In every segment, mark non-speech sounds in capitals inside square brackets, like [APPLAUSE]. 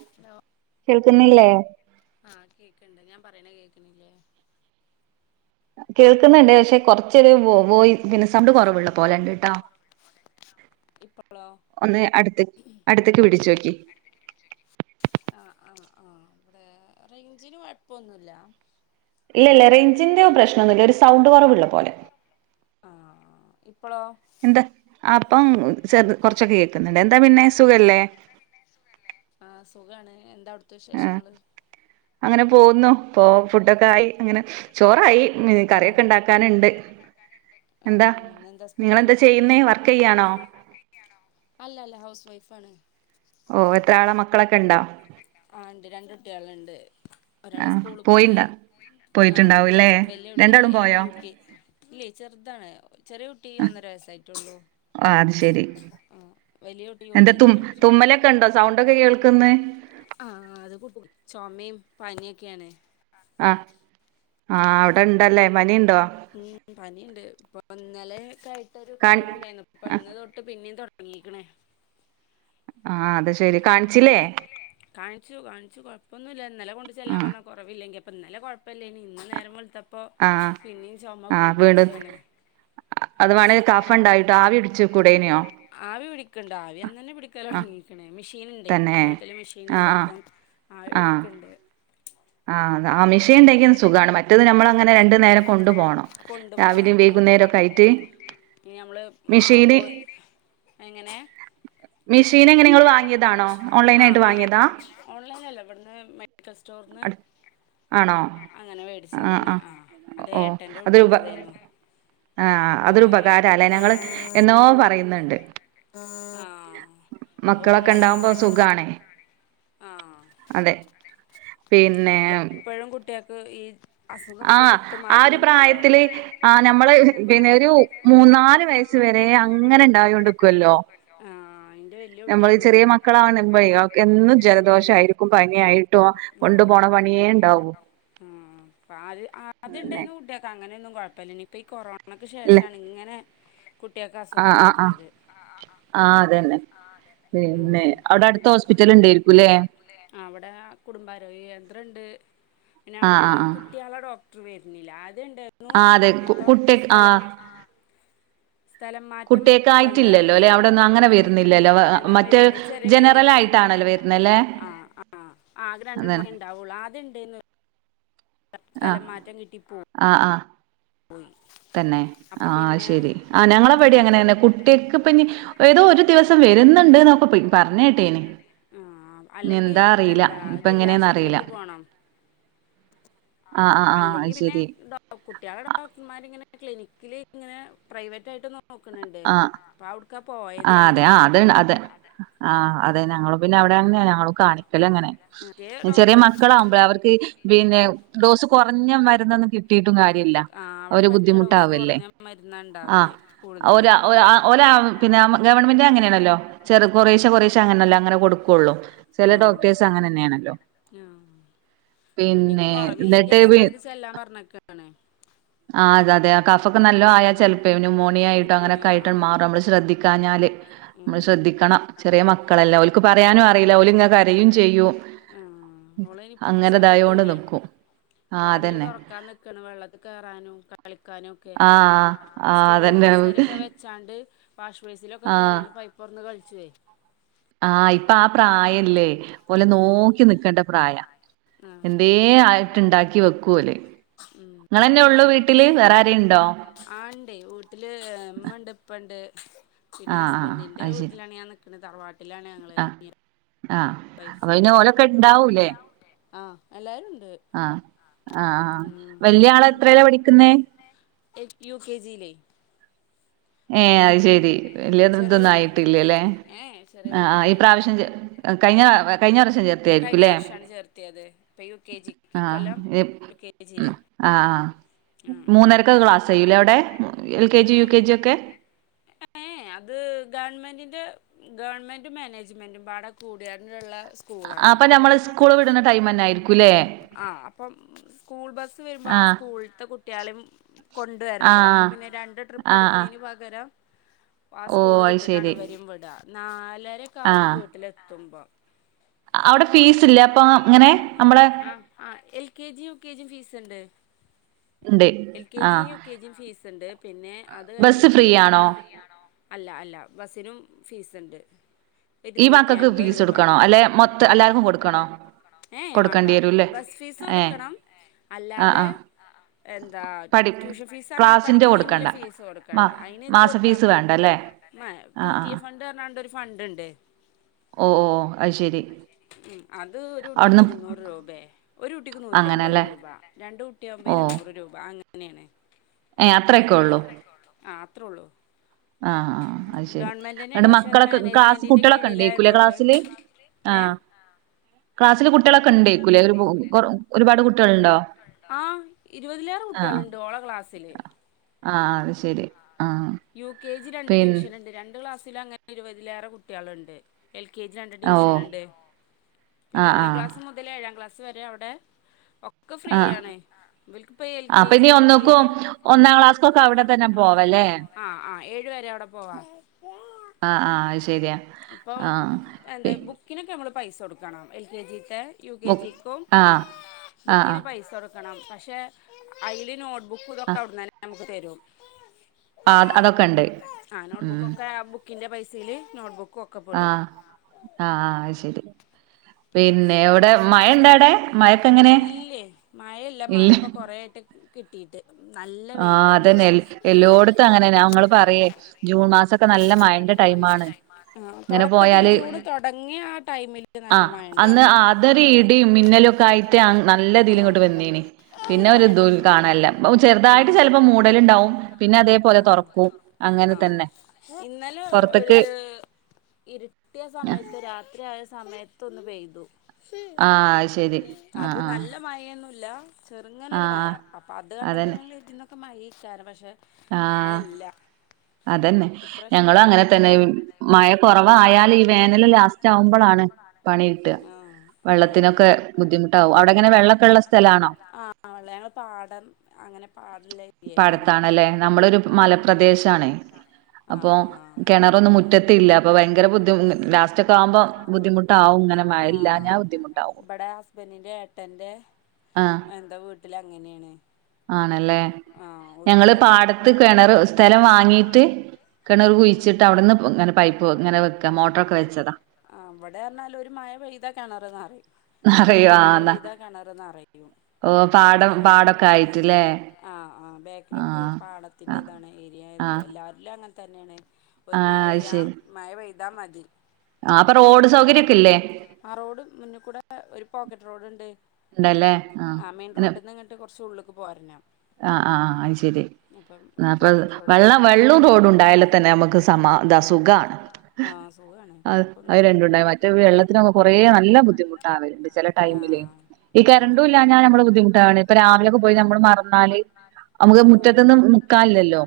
Hello കേൾക്കുന്നില്ലേ ആ കേക്ക്ണ്ടാ ഞാൻ പറയണ് കേക്കണില്ലേ കേൾക്കുന്നുണ്ട് പക്ഷെ കൊറച്ചൊരു വോയ്- പിന്നെ സൗണ്ട് കുറവുള്ള പോലണ്ട് ട്ടാ ഇപ്പളോ ഒന്ന് അടുത്ത് അടുത്തക്ക് പിടിച്ചു നോക്കി ആ ആ ഇവിടെ റെയ്ഞ്ചിനു കുഴപ്പൊന്നു ഇല്ല ഇല്ല ഇല്ല റേഞ്ചിന്റെ പ്രശ്നൊന്നുല്ല്യ ഒരു സൗണ്ട് കുറവുള്ള പോലെ അ അ ഇപ്പ എന്താ അപ്പം ചെറ കൊറച്ചൊക്കെ കേക്കുന്നുണ്ട് എന്താ പിന്നെ സുഖല്ലേ ആ സുഖാണ് എന്താ അവിടുത്തെ ആഹ് വിശേഷങ്ങള് അങ്ങനെ പോകുന്നു ഇപ്പോ ഫുഡൊക്കെ ആയി അങ്ങനെ ചോറാക്കി ഇനി കറിയൊക്കെ ആഹ് ഉണ്ടാക്കാനുണ്ട് എന്താ ആഹ് ഇന്നെന്താ സ്പെഷ്യല് നിങ്ങളെന്താ ചെയ്യുന്നേ വർ ക്ക് ചെയ്യാണോ അല്ലല്ല ഹൗസ് വൈഫാണ് ഓ എത്ര ആളാ മക്കളൊക്കെ ഉണ്ടോ ആ ഉണ്ട് രണ്ടു കുട്ടികളുണ്ട് ഒരാള് ആഹ് സ്കൂളിൽ പോയി പോയിണ്ടാ ആ പോയിട്ടുണ്ടാവൂല്ലേ എൽ വല്ല്യ കുട്ടി രണ്ടാളും എൽ പോയോ യു കെ ജി ല്ലെ ചെറുതാണ് ചെറിയ കുട്ടി ഒന്നര വയസായിട്ടുള്ളു ആഹ് അത് ശരി എന്താ തുമ തുമ്മലൊക്കെ ഉണ്ടോ സൗണ്ടൊക്കെ കേൾക്കുന്നെ ആഹ അത്കൂപ്പു ചൊമേം പനിയൊക്കെയാണ് ആ ആ അവിടെ ഇണ്ടല്ലേ പനി ഉം പനിയുണ്ട് ഇപ്പൊ ഇന്നലൊക്കെ ആയിട്ടൊരു കാൺ കുറവുണ്ടായിരുന്നു. ഇപ്പ ഇന്ന് തൊട്ട് പിന്നേം തൊടങ്ങി. [UNINTELLIGIBLE] ആ അത് ശരി. കാണിച്ചില്ലേ? കാണിച്ചു കാണിച്ചു കൊഴപ്പൊന്നുല്ല്യ ഇന്നലെ കൊണ്ടു ചെല്ലാൻ ആഹ് പറഞ്ഞു കൊറവില്ലെങ്കിൽ. ഇന്നലെ കൊഴപ്പല്ലേന്നു ഇന്നു നേരം വെളുത്തപ്പോ ആ ആ [UNINTELLIGIBLE] അത് വേണെങ്കിൽ കഫം ഉണ്ടായിട്ട് ആവി പിടിച്ച [UNINTELLIGIBLE] ആവി പിടിക്കണ്ട ആവി അന്ന് തന്നെ ആഹ് പിടിക്കാലോടങ്ങിക്കണ്. മെഷീന്ണ്ട് തന്നെ വീട്ടില് മെഷീനുണ്ട്. ആഹ് അപ്പം ആവി പിടിക്കണ്ട്. ആ അ മിഷ്യൻ ഉണ്ടെങ്കി സുഖാണ്. മറ്റത് നമ്മൾ അങ്ങനെ രണ്ടു നേരം കൊണ്ടു പോണം. രാവിലേം വൈകുന്നേരം ഒക്കെ ആയിട്ട്. ഇ നമ്മള് ആ മിഷീന് [UNINTELLIGIBLE] എങ്ങനെ? മെഷീൻ എങ്ങനെ നിങ്ങൾ വാങ്ങിയതാണോ? ഓൺലൈൻ ആ ആയിട്ട് വാങ്ങിയതാ? ആ ഓൺലൈനല്ല ഇവിടുന്ന് മെഡിക്കൽ സ്റ്റോറിന്ന്. ആണോ അങ്ങനെ ആഹ് മേടിച്ചതാണ് ആഹ് ആ അതെ ഏട്ടൻ്റെ കുട്ടിൻ്റെ [UNINTELLIGIBLE] ആ അതൊരു ഉപകാരാല്ലേ ഞങ്ങൾ എന്നോ പറയുന്നുണ്ട്. ആ ആ അത് മക്കളൊക്കെ ഉപകാരം ഉണ്ടാവുമ്പോ സുഖണേ ആ അതെ. പിന്നെ എപ്പോഴും കുട്ടികൾക്ക് ഈ അസുഖം ആ ഇപ്പം വിട്ട് ആ ഒരു മാറണില്ലല്ലോ പ്രായത്തില് ആ നമ്മള പിന്നെ ഒരു മൂന്നാല് വയസ്സ് വരെ അങ്ങനെ ഇണ്ടായോണ്ടിക്കുവല്ലോ? ആ നമ്മൾ ചെറിയ മക്കളാവുമ്പോ എന്നും ജലദോഷ ആയിട്ടും പനിയായിട്ടും കൊണ്ടു പോണ പണിയേ ഇണ്ടാവൂ. ആഹ് ആത് അതിണ്ടെങ്കി കുട്ടിയാക്ക് അങ്ങനെ ഒന്നും കൊഴപ്പില്ലെനി ഇപ്പം ഈ കൊറോണയ്ക്ക് ഇല്ല ശേഷമാണ് ഇങ്ങനെ കുട്ടിയാക്ക് അസുഖം ആഹ് ആഹ് ആഹ് വര്ണത്. ആഹ് അതന്നെ പിന്നെ അവിടെ അടുത്ത ഹോസ്പിറ്റൽ ഇണ്ടേരിക്കൂല്ലേ. ആഹ് കുടുംബ ആരോഗ്യ കേന്ദ്രം ഇണ്ട് പിന്നെ ആഹ് ആഹ് അവിടുന്നും ആഹ് കുട്ടിയാളെ ഡോക്ടർ വെരിന്നില്ല. ആഹ് അതെ കു കുട്ടി ആഹ്. സ്ഥലം മാറ്റം കുട്ട്യാക്ക് ആയിറ്റില്ലല്ലോ വന്നപ്പേ അല്ലെ അവിടൊന്നും അങ്ങനെ ഇല്ലേ വെരുന്നില്ലല്ലോ അങ്ങനെ മറ്റ വരുന്നില്ല ചെറിയ ക്ലിനിക്ക് ജനറലായിട്ട ആണല്ലോ വരുന്നല്ലേ? ആഹ് ആഹ് ആകെ രണ്ടു അതാണ് മണി ഇണ്ടാവുള്ളു ആദ്യം [UNINTELLIGIBLE] സ്ഥലം ആഹ് മാറ്റം കിട്ടി പോവും ആഹ് ആഹ്. തന്നെ അപ്പൊ ആഹ് പിന്നെ ശെരി ആഹ് ഞങ്ങളെ പേടി അങ്ങനെ തന്നെ കുട്ട്യക്ക് ഇപ്പിനി ഏതോ ഒരു ദിവസം വെര എന്നുണ്ട് ന്ന് പോയി പറഞ്ഞെട്ടീന് ആഹ് അല്ലെങ്കിൽ എന്താ അറിയില്ല ഇപ്പ എങ്ങനെന്ന് അറിയില്ല. ആണോ? ആഹ് ആഹ് ആഹ് അല്ലെങ്കി അത് പിന്നെ ശരി കുട്ടികളെ ഡോക്ടർ ഞാനിങ്ങനെ ക്ലിനിക്കില് ഇങ്ങനെ പ്രൈവറ്റായി നോക്കുന്നുണ്ട് ആഹ് അപ്പൊൾ അവൾക്ക് ആ അതെ ആ അത് അതെ ആ അതെ ഞങ്ങൾ പിന്നെ അവിടെ അങ്ങനെയ ഞങ്ങൾ കാണിക്കും അങ്ങനെ മറ്റേ ചെറിയ ഡോക്ടർ മക്കളാവുമ്പോഴ അവർക്ക് പിന്നെ ഡോസ് കുറഞ്ഞ മരുന്നൊന്നും കിട്ടിട്ടും കാര്യയില്ല ആ അവിടെ അവര് പറ്റ ഡോസ് ബുദ്ധിമുട്ടാവല്ലേ കുറഞ്ഞ മരുന്നാ ആ ഉണ്ടാവല് കൂടുതലും ഒരാ ഒരാ ഒരാ പിന്നെ ഗവൺമെന്റ് അങ്ങനെയാണല്ലോ ചെറു ആ കൊറേശ കൊറേശ അങ്ങനല്ലോ അങ്ങനെ കൊടുക്കയുള്ളൂ ആ ചില ഡോക്ടർസ് അങ്ങനെ തന്നെയാണല്ലോ ആ അപ്പൊ നീ പിന്നെ കൊറവില്ലെങ്കി എക്സറേ എന്നിട്ട് എടുത്ത് ചെല്ലാൻ പറഞ്ഞക്കണേ ആ അത അതെ കഫ ഒക്കെ നല്ലതയാ ചിലപ്പോ ഇന് മോണിയ ആയിട്ടോ അങ്ങനെക്കെയിട്ടാണ് ആയിട്ടൊക്കെ മാറും നമ്മ ശ്രദ്ധിക്ക ഞ്ഞാല് നമ്മള് ശ്രദ്ധിക്ക ണം ചെറിയ മക്കളല്ല ഓള്ക്ക് പറയാനും അറിയില്ല ഓള് ഇങ്ങ കരയും ചെയ്യും ചെയ്യും ഓളയ്ന് പുടിച്ചാ അങ്ങനെതായൊണ്ട് കിട്ടൂലേ നിക്കും ആഹ് വാതില് അതന്നെ തുറക്കാൻ നക്കണ വെള്ളത്തി കയറാനും കളിക്കാനും ഒക്കെ ആഹ് ആഹ് സ്റ്റൂ അതന്നെ കസേരൊക്കെ വെച്ചാണ്ട് വാഷ് ബേസിലൊക്കെ കയറിയാണ് പൈപ്പ്റന്ന് കളിച്ചുവേ ആ ഇപ്പൊ ആ പ്രായല്ലേ പോലെ നോക്കി നിക്കണ്ട പ്രായ എന്തേ വെറുതെ ആയിട്ട്ുണ്ടാക്കി വെക്കൂലെ നിങ്ങളന്നെ ഉള്ളു വീട്ടില് വേറെ ആരെയുണ്ടോ ആ ഉണ്ട്േ വീട്ടില് ഉമ്മണ്ട് ഇപ്പണ്ട് പിന്നെ ആഹ് ഹസ്ബൻഡിന്റെ വീട്ടിലാണ് ഞാൻ നിക്കുന്നത് തറവാട്ടിലാണ് ഞങ്ങള് ആ ആ അപ്പൊ ഓന്ക്കെ ഇണ്ടാവൂല്ലേ ആ എല്ലാരുംണ്ട് ആവല്യ ആള എത്രല്ല പഠിക്കുന്നേ യുക്കെ ജി ല ഏ അത് ശെരി ചെറിയ വലിയത്തൊന്നും കുട്ടി ആയിട്ടില്ലല്ലെ ഏഹ് ചെറിയ ആ ആ ഈ കുട്ടിയാണ് പ്രാവശ്യം കഴിഞ്ഞ ചേർത്ത കഴിഞ്ഞ ആയിരിക്കുംല്ലേ വർഷാണ് ചേർത്തിയത് ഇപ്പൊ യു കെ ജിക്ക് ആ ഇക്കൊല്ലം യു കെ ജിയില് ആ മൂന്നരക്ക ക്ലാസ് കഴിയില്ലേ അവിടെ L K G U K ആഹ് ജി ഒക്കെ ഏ അത് ഗവൺമെൻറ് ഗവൺമെന്റ് മാനേജ്മെന്റും പാടം കൂടികൂള്ള അപ്പൊ ഞമ്മള് സ്കൂള് വിടുന്ന ടൈം തന്നെ ആയിരിക്കുംല്ലേ ആ അപ്പം സ്കൂൾ ബസ്സ് വരുമ്പോ ആ ആഹ് സ്കൂളത്തെ കുട്ടികളും കൊണ്ടുവരണ്ടേ അപ്പൊ ആഹ് പിന്നെ രണ്ട് ട്രിപ്പ് ആഹ് ആഹ് അടിക്കണന് പകരം ആ ഓഹ് സ്കൂള് അത് വിട്ടിട്ടാണ് ശെരി വരും വിടുക നാലരക്കാവും ആഹ് വീട്ടിലെത്തുമ്പോ അവിടെ ഫീസ് ഇല്ല അപ്പൊ ഇങ്ങനെ നമ്മള ണ്ട് എൽ കെ ജിയ ആഹ് യു കെ ജിയും ഫീസ് ഉണ്ട് പിന്നെ അത് ബസ്സ് ഫ്രീ കഴിഞ്ഞിട്ട് ആണോ അല്ല അല്ല ബസിനും ഫീസ്ണ്ട് ഈ മക്കൾക്ക് ഫീസ് കൊടുക്കണോ അല്ലെ മൊത്തം എല്ലാവർക്കും കൊടുക്കണോ ഏ വേണ്ട കൊടുക്കേണ്ടി വരൂല്ലേ ബസ് ഫീസ് ഏ കൊടുക്കണം ആ ആ അല്ലാതെ എന്താ പഠി ട്യൂഷൻ ഫീസ് അങ്ങനെ ക്ലാസിന്റെ പഠിക്കണേുള്ള കൊടുക്കണ്ട ഫീസ് മാ കൊടുക്കണ്ട അയിന് എത് മാസ കൊടുത്താ ഫീസ് മതി വേണ്ടല്ലേ [INAUDIBLE] മ ആ പി ആ ടി എ ഫണ്ട് പറഞ്ഞാണ്ട ഒരു ഫണ്ട് ഉണ്ട് ഓ ഓ അത് ശെരി ഉം അത് ഒരു കുട്ടിക്ക് ഇരുന്നൂറ് രൂപയ ഒരു കുട്ടിക്ക് നൂറ്റി അൻപത് അങ്ങനെല്ലേ രൂപ രണ്ട കുട്ടിയ ഓ ഇരുന്നൂറ് രൂപ അങ്ങനെയാണ് ഏ അത്രയൊക്കെ പിന്നെ അത്രേ ഉള്ളൂ ആഹ് ആ് അത് ശരി ഗവൺമെന്റ് തന്നെയാണ് രണ്ട് പക്ഷെ അത് മക്കളൊക്കെ ക്ലാസ്സ് മാനേജ്മെന്റിന്റെ കുട്ടികളൊക്കെ ഉണ്ടേകുലെ കീഴിലായതുകൊണ്ട് ക്ലാസ്സില് ആ ഏ ക്ലാസ്സില് കുട്ട്യാളോക്കെ ണ്ടേക്കൂല്ലേ ഒരുപാട് കുട്ടികളുണ്ടോ [INAUDIBLE] ആ ഇരുപതിലേറെ കുട്ടികള്ണ്ട് ഓള ക്ലാസ്സില് ആ അത് ശെരി ആ യു കെ ജി രണ്ട് ഡിവിഷൻ ഉണ്ട് രണ്ട് ക്ലാസ്സൽ അങ്ങനെ ഇരുപതിലേറെ കുട്ട്യാള്ണ്ട് എൽ കെ ജി രണ്ട് ഓ ഡിവിഷന്ണ്ട് പിന്നെ ആഹ് ഒന്നാം ആഹ് ക്ലാസ് മുതൽ ഏഴാം ക്ലാസ് വരെ അവിടെ ഒക്കെ ഫ്രീ ആണ് ഇവൽക്കിപ്പോ എൽ കെ പ്പൊ നീ ജി യു കെ ജി ഒന്നിക്കും ഒന്നാം ക്ലാസ്സക്കൊക്കെ അവിടെ തന്നെ പോവല്ലേ ആഹ് ആ ഏഴ വരെ അവിടെ പോവാ ആഹ ആഹ അ ശരിയാ ആഹ എന്താ ബുക്കിനൊക്കെ നമ്മൾ പൈസ കൊടുക്കണം എ കെ ജി യ കെ ബുക്ക് ജും ആഹ് ആഹ് ബുക്ക് ന് ആഹ് പൈസ ക്കണം പക്ഷെ അതിൽ നോട്ട്ബുക്ക് ഇതൊക്കെ അവിടെ ന്നേ നമുക്ക് തരും ആ അതൊക്കെ ഉണ്ട് ഉ സ് ല് നോട്ട്ബുക്ക് ആഹ ആഹ ആ ശരി പിന്നെ ഇവിടെ മഴ ഇണ്ടാ അവിടെ മഴക്കെ എങ്ങനെ മഴല്ല മഴ ഇപ്പോൊ കൊറായിട്ട് കിട്ടിയിട്ട് നല്ല ആ വെയിലാണ് അതന്നെ എല്ലോട്ത്തും അങ്ങനെന്നെ ങ്ങള് പറയേ ജൂൺ മാസൊക്കെ നല്ല മഴ ന്റെ ടൈമാ ണ് ആ തൊടക്കത്തില് ജൂണ് തുടങ്ങിയ ആ ടൈമില് ആ് അന്ന് ആതറി ഇടിയും മിന്നലും ഒക്കെ ആയിട്ട് നല്ല രീതിലും ആ ഇങ്ങോട്ട് വന്നീന് നല്ല പിന്നെ മഴ ഒരു ഇ ദൂൽ ഉണ്ടായിരുന്നു കാണല്ലപ്പ ചെറുതായിട്ട് ആ ചിലപ്പോ മൂടല് ഉണ്ടാവും പിന്നെ അതേപോലെ തുറക്കും അങ്ങനെ ആഹ് തന്നെ പുറത്തേക്ക് ഇരിട്ടിയ സമയത്ത് രാത്രിയ സമയത്തൊന്ന് പെയ്തു ആഹ് ശരി ആഹ് അത്ും ആഹ് നല്ല മഴൊന്നുല്ല ചെറുങ്ങന ഒരു മഴ ആഹ് അപ്പോൾ അത് കണ്ടപ്പോൾ അതന്നെ ഞങ്ങൾ ഇതിന്നൊക്കെ മഴ ഈക്കാരം പക്ഷേ മഴ ആഹ് ല്ല അതന്നെ ഞങ്ങ അങ്ങനെ തന്നെ മഴ കുറവായാല ഈ വേനൽ ലാസ്റ്റ് ആവുമ്പോളാണ് പണി കട്ടുക പണിയൊക്കെ വെള്ളത്തിനൊക്കെ ബുദ്ധിമുട്ടാാവും അവിടെങ്ങനെ വെള്ളമൊക്കെ ഉള്ള സ്ഥലാണോ ആള്ള ഞങ്ങള് പാടം അങ്ങനെ പാടള്ളെരിയിലാണ് ആ ആണ അപ്പൊ കിണറൊന്നും മുറ്റത്തില്ല അപ്പൊ ഭയങ്കര ബുദ്ധി ലാസ്റ്റ ഒക്കെ ആവുമ്പോം ബുദ്ധിമുട്ടാവും ഇങ്ങനെ ആ എല്ല ഞാൻ ബുദ്ധിമുട്ടാവും എ ഹസ്ബൻഡിൻ്ന്റെ ഏട്ടൻ്റെ ആഹ് എന്താ വീട്ടിൽ അങ്ങനെയാണ് ആണല്ലേ ഞങ്ങള് പാടത്ത് കിണറ് സ്ഥലം വാങ്ങീട്ട് കിണൂർ കുഴിച്ചിട്ട് അവിടുന്ന് ഇങ്ങനെ പൈപ്പ് ഇങ്ങനെ വെക്ക മോട്ടറൊക്കെ വെച്ചതാ ആ അവിടെ പറഞ്ഞാാല ഒരു മഴ പെയ്താ കെണർ നെറഞ് അറിയോ നല്ലൊരു ആഹ് മഴവെയ്താ കെണർ നറിയും ഓ പാടം പാടൊക്കെ ആയിട്ട് ലേ ആഹ ആ ബാക്കിലൊക്കെ ആഹ് പാണത്തിന്റെറതാണ് ഏരിയ ആയതുകൊണ്ട് ആഹ് എല്ലാവരില അങ്ങനെ തന്നെയാണ് ഒരു മഴെയ്യ മഴ പെയ്താ മതി ആ അപ്പൊ റോ ആ റോഡ് മുന്നിൽ കൂടെ ഒരു പോക്കറ്റ് റോഡുണ്ട് ഉണ്ടല്ലേ ആഹ് ആ മെയിൻറോട്ട്ന്ന് ഇങ്ങിട്ട് കുറച്ച് ഉള്ള്ക്ക് പോരണം ആ ആ അയ്ശെരി അപ്പം ഒരു ന്നപ്പത് പോക്കറ്റ് റോഡുണ്ട് വെള്ളം വെള്ളോം റോഡ് ഉണ്ടായാൽ തന്നെ നമുക്ക് സമാത സുഖാണ് ആഹ് സുഖാണ് അ അത് കൊഴപ്പൊന്നുല്ല രണ്ടുണ്ടായ മറ്റേ വെള്ളത്തിനൊക്കെ കൊറേ നല്ല ബുദ്ധിമുട്ടാണ് ചില ടൈമിലെ ആഹ് ഈ ആഹ് കരണ്ടൂലാഞ്ഞ ഞമ്മള് ബുദ്ധിമുട്ടാണ് ഇപ്പൊ രാവിലൊക്കെ പോയി നമ്മ മറന്നാല് നമുക്ക് മുറ്റത്ത്ന്നും മുക്കാലില്ലോ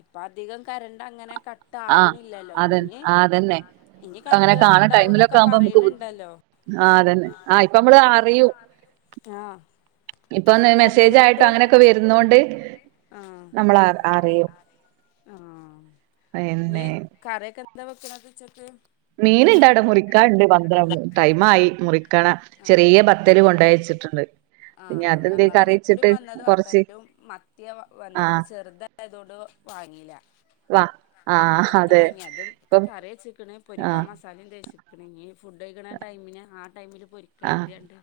ഇപ്പൊ അധികം കരണ്ട് അങ്ങനെ കട്ട് ആഹ് ആവണില്ലല്ലോ അതെ ഇനി ആഹ് അതന്നെ ഇനി അങ്ങനെ കറണ്ട് കട്ട് കാണ ഇണ്ടാവുന്നൊക്കെ പറയുന്നുണ്ടല്ലോ ആ അതന്നെ ആ ഇപ്പ നമ്മള് അറിയും ആഹ് ഇപ്പ ഒന്ന് ഇനി കറണ്ട് മെസ്സേജ് ആയിട്ട് കട്ടും അങ്ങനെയൊക്കെ വരുന്നോണ്ട് നമ്മൾ അറിയും ആ ഇഞ്ഞ് പിന്നെ കറിയൊക്കെ എന്ത വെക്കണ് ഉച്ചക്ക് മീൻ ഇണ്ട് അവിടെ മുറിക്കാണ്ട് പന്ത്രണ്ട് ടൈമായി മുറിക്ക ക്കണാ ചെറിയ പത്തൽ കൊണ്ടയ് വെച്ചിട്ടുണ്ട് ആ പിന്നെ ആ അതെന്തേ കറി വെച്ചിട്ട് ഞങ്ങളതികൂടെയും വന്നതും കൊറച്ച് പത്തലും മത്തിയാ വന്നത് അപ്പൊ ആഹ് ചെറുതായതുകൊണ്ട് വാങ്ങില വാ ആ അതെ ഇപ്പം പൊരിക്കാ ആഹ് മസാലയും തേച്ച്ക്ക്ണ് ഇനി ഫുഡ് കഴിക്കണ ടൈമിന് ആ ടൈമില് ആഹ് പൊരിക്കരിതിയാണ്ട്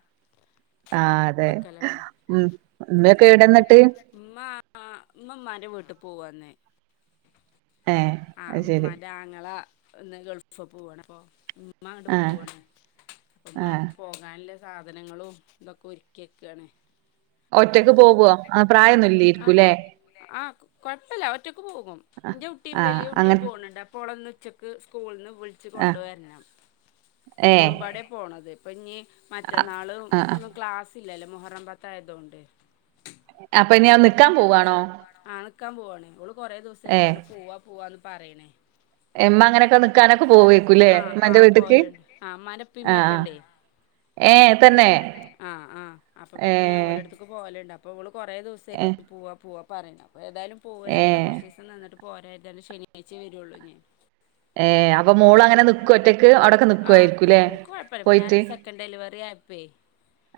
ആഹ് അതെ ഉം എവിടെ എന്നിട്ട് ഉമ്മ ആ ഉമ്മാന്റെ വീട്ടു പോവാന്ന് ഏഹ് ആ അത് ശരി ഉമ്മാന്റെ ആങ്ങള ഒന്ന് ഗൾഫ് പോവാണ് അപ്പൊ മ് ഉമ്മ അങ്ങട്ട് ആഹ് പോവാണ് ഉമ്മ ആഹ് പോകാനിള്ളെ സാധനങ്ങളും ഇതൊക്കെ ഒരുക്കി കാണ് ഒറ്റക്ക് പോവോ ആ പ്രായൊന്നുല്ലേരിക്കുല്ലേ ആ കൊഴപ്പല്ല ഒറ്റക് പോവും ആ ഇന്റെ കുട്ടി യും ആഹ് വലിയ അങ്ങ കുട്ടിയും പോണിണ്ട് അപ്പോളൊന്ന് ഉച്ചക്ക് സ്കൂൾന്ന് വിളിച്ച് ആ കൊണ്ടുവരണം ഏ ഓളുംപാടെ പോണത് അപ്പൊഞ്ഞി മറ്റന്നാൾ ആ ആ ഒന്ന് ക്ലാസ്സ്‌ ല്ലല്ലോ മൊഹറം പത്തായതോണ്ട് അപ്പൊ ഇനി നിക്കാൻ പോവാണോ ആ നിക്കാൻ പോവേണ് ഓള് കൊറെ ഏ ദിവസായിക്കണ് പോവാ പോവാന്ന് പറയണ് ഇമ്മ അങ്ങനെയൊക്കെ എമ്മ അങ്ങനെ ഒക്കെ നിക്കാനൊക്കെ പോവുംലെ പോവേക്കുല്ലേ ആ ആ ഇമ്മന്റെ വീട്ട്ക്ക് പോവലിണ്ട് ആ ഇമ്മാന്റെ ഉപ്പേം ആ ഉമ്മേം ആ ഒക്കെ ണ്ടേ ഏ തന്നെ ആ ആ അപ്പൊ ഏ പിന്നെ ഓലടുത്തക്ക് പോവലുണ്ട് അപ്പോൾ നമ്മൾ കുറ ഏ ദിവസായിക്കണ് പൂവാ പൂവാ പറയണ് അപ്പോ ഏതായാലും പോവല്ലേ ഏ അപ്പോം ന്നാ കുറച്ച് ദിവസം നിന്നിട്ട് പോര ഏതായാലും ശനിയാഴ്‌ച്ച വരുള്ളൂ ഇനി ഏ അപ്പൊ മോൾ അങ്ങനെ നിക്കോ ഒറ്റക്ക് അവിടൊക്കെ ആഹ് നിക്കുവായിരിക്കുല്ലേ ഓക്ക് കൊഴപ്പല്ല ഇപ്പൊ ഞാൻ പോയിട്ട് സെക്കൻഡ് ഡെലിവറി ആയപ്പേ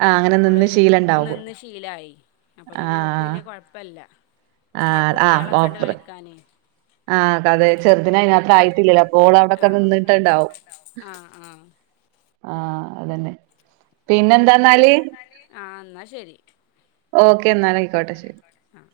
ആ അങ്ങനെ ഓള് നിന്ന് ശീലണ്ടാവും നിന്ന് ശീലായി അപ്പൊ ആ പിന്നെ ഓൾൾക്ക് വല്യ കൊഴപ്പല്ല അവിടെ ആ കുട്ടികളൊക്കെണ്ട് കളിക്കാൻ ആ അതെ ചെറുദിന അതിന അത്ര ആയിട്ടില്ലല്ലോ അപ്പോൾ അവിടൊക്കെ നിന്നിട്ടു ആ ആ ആ അതന്നെ പിന്നെന്താ ആ എന്ന ശരി ഓക്കെ എന്നാൽ ആയിക്കോട്ടെ ശരി ആഹ്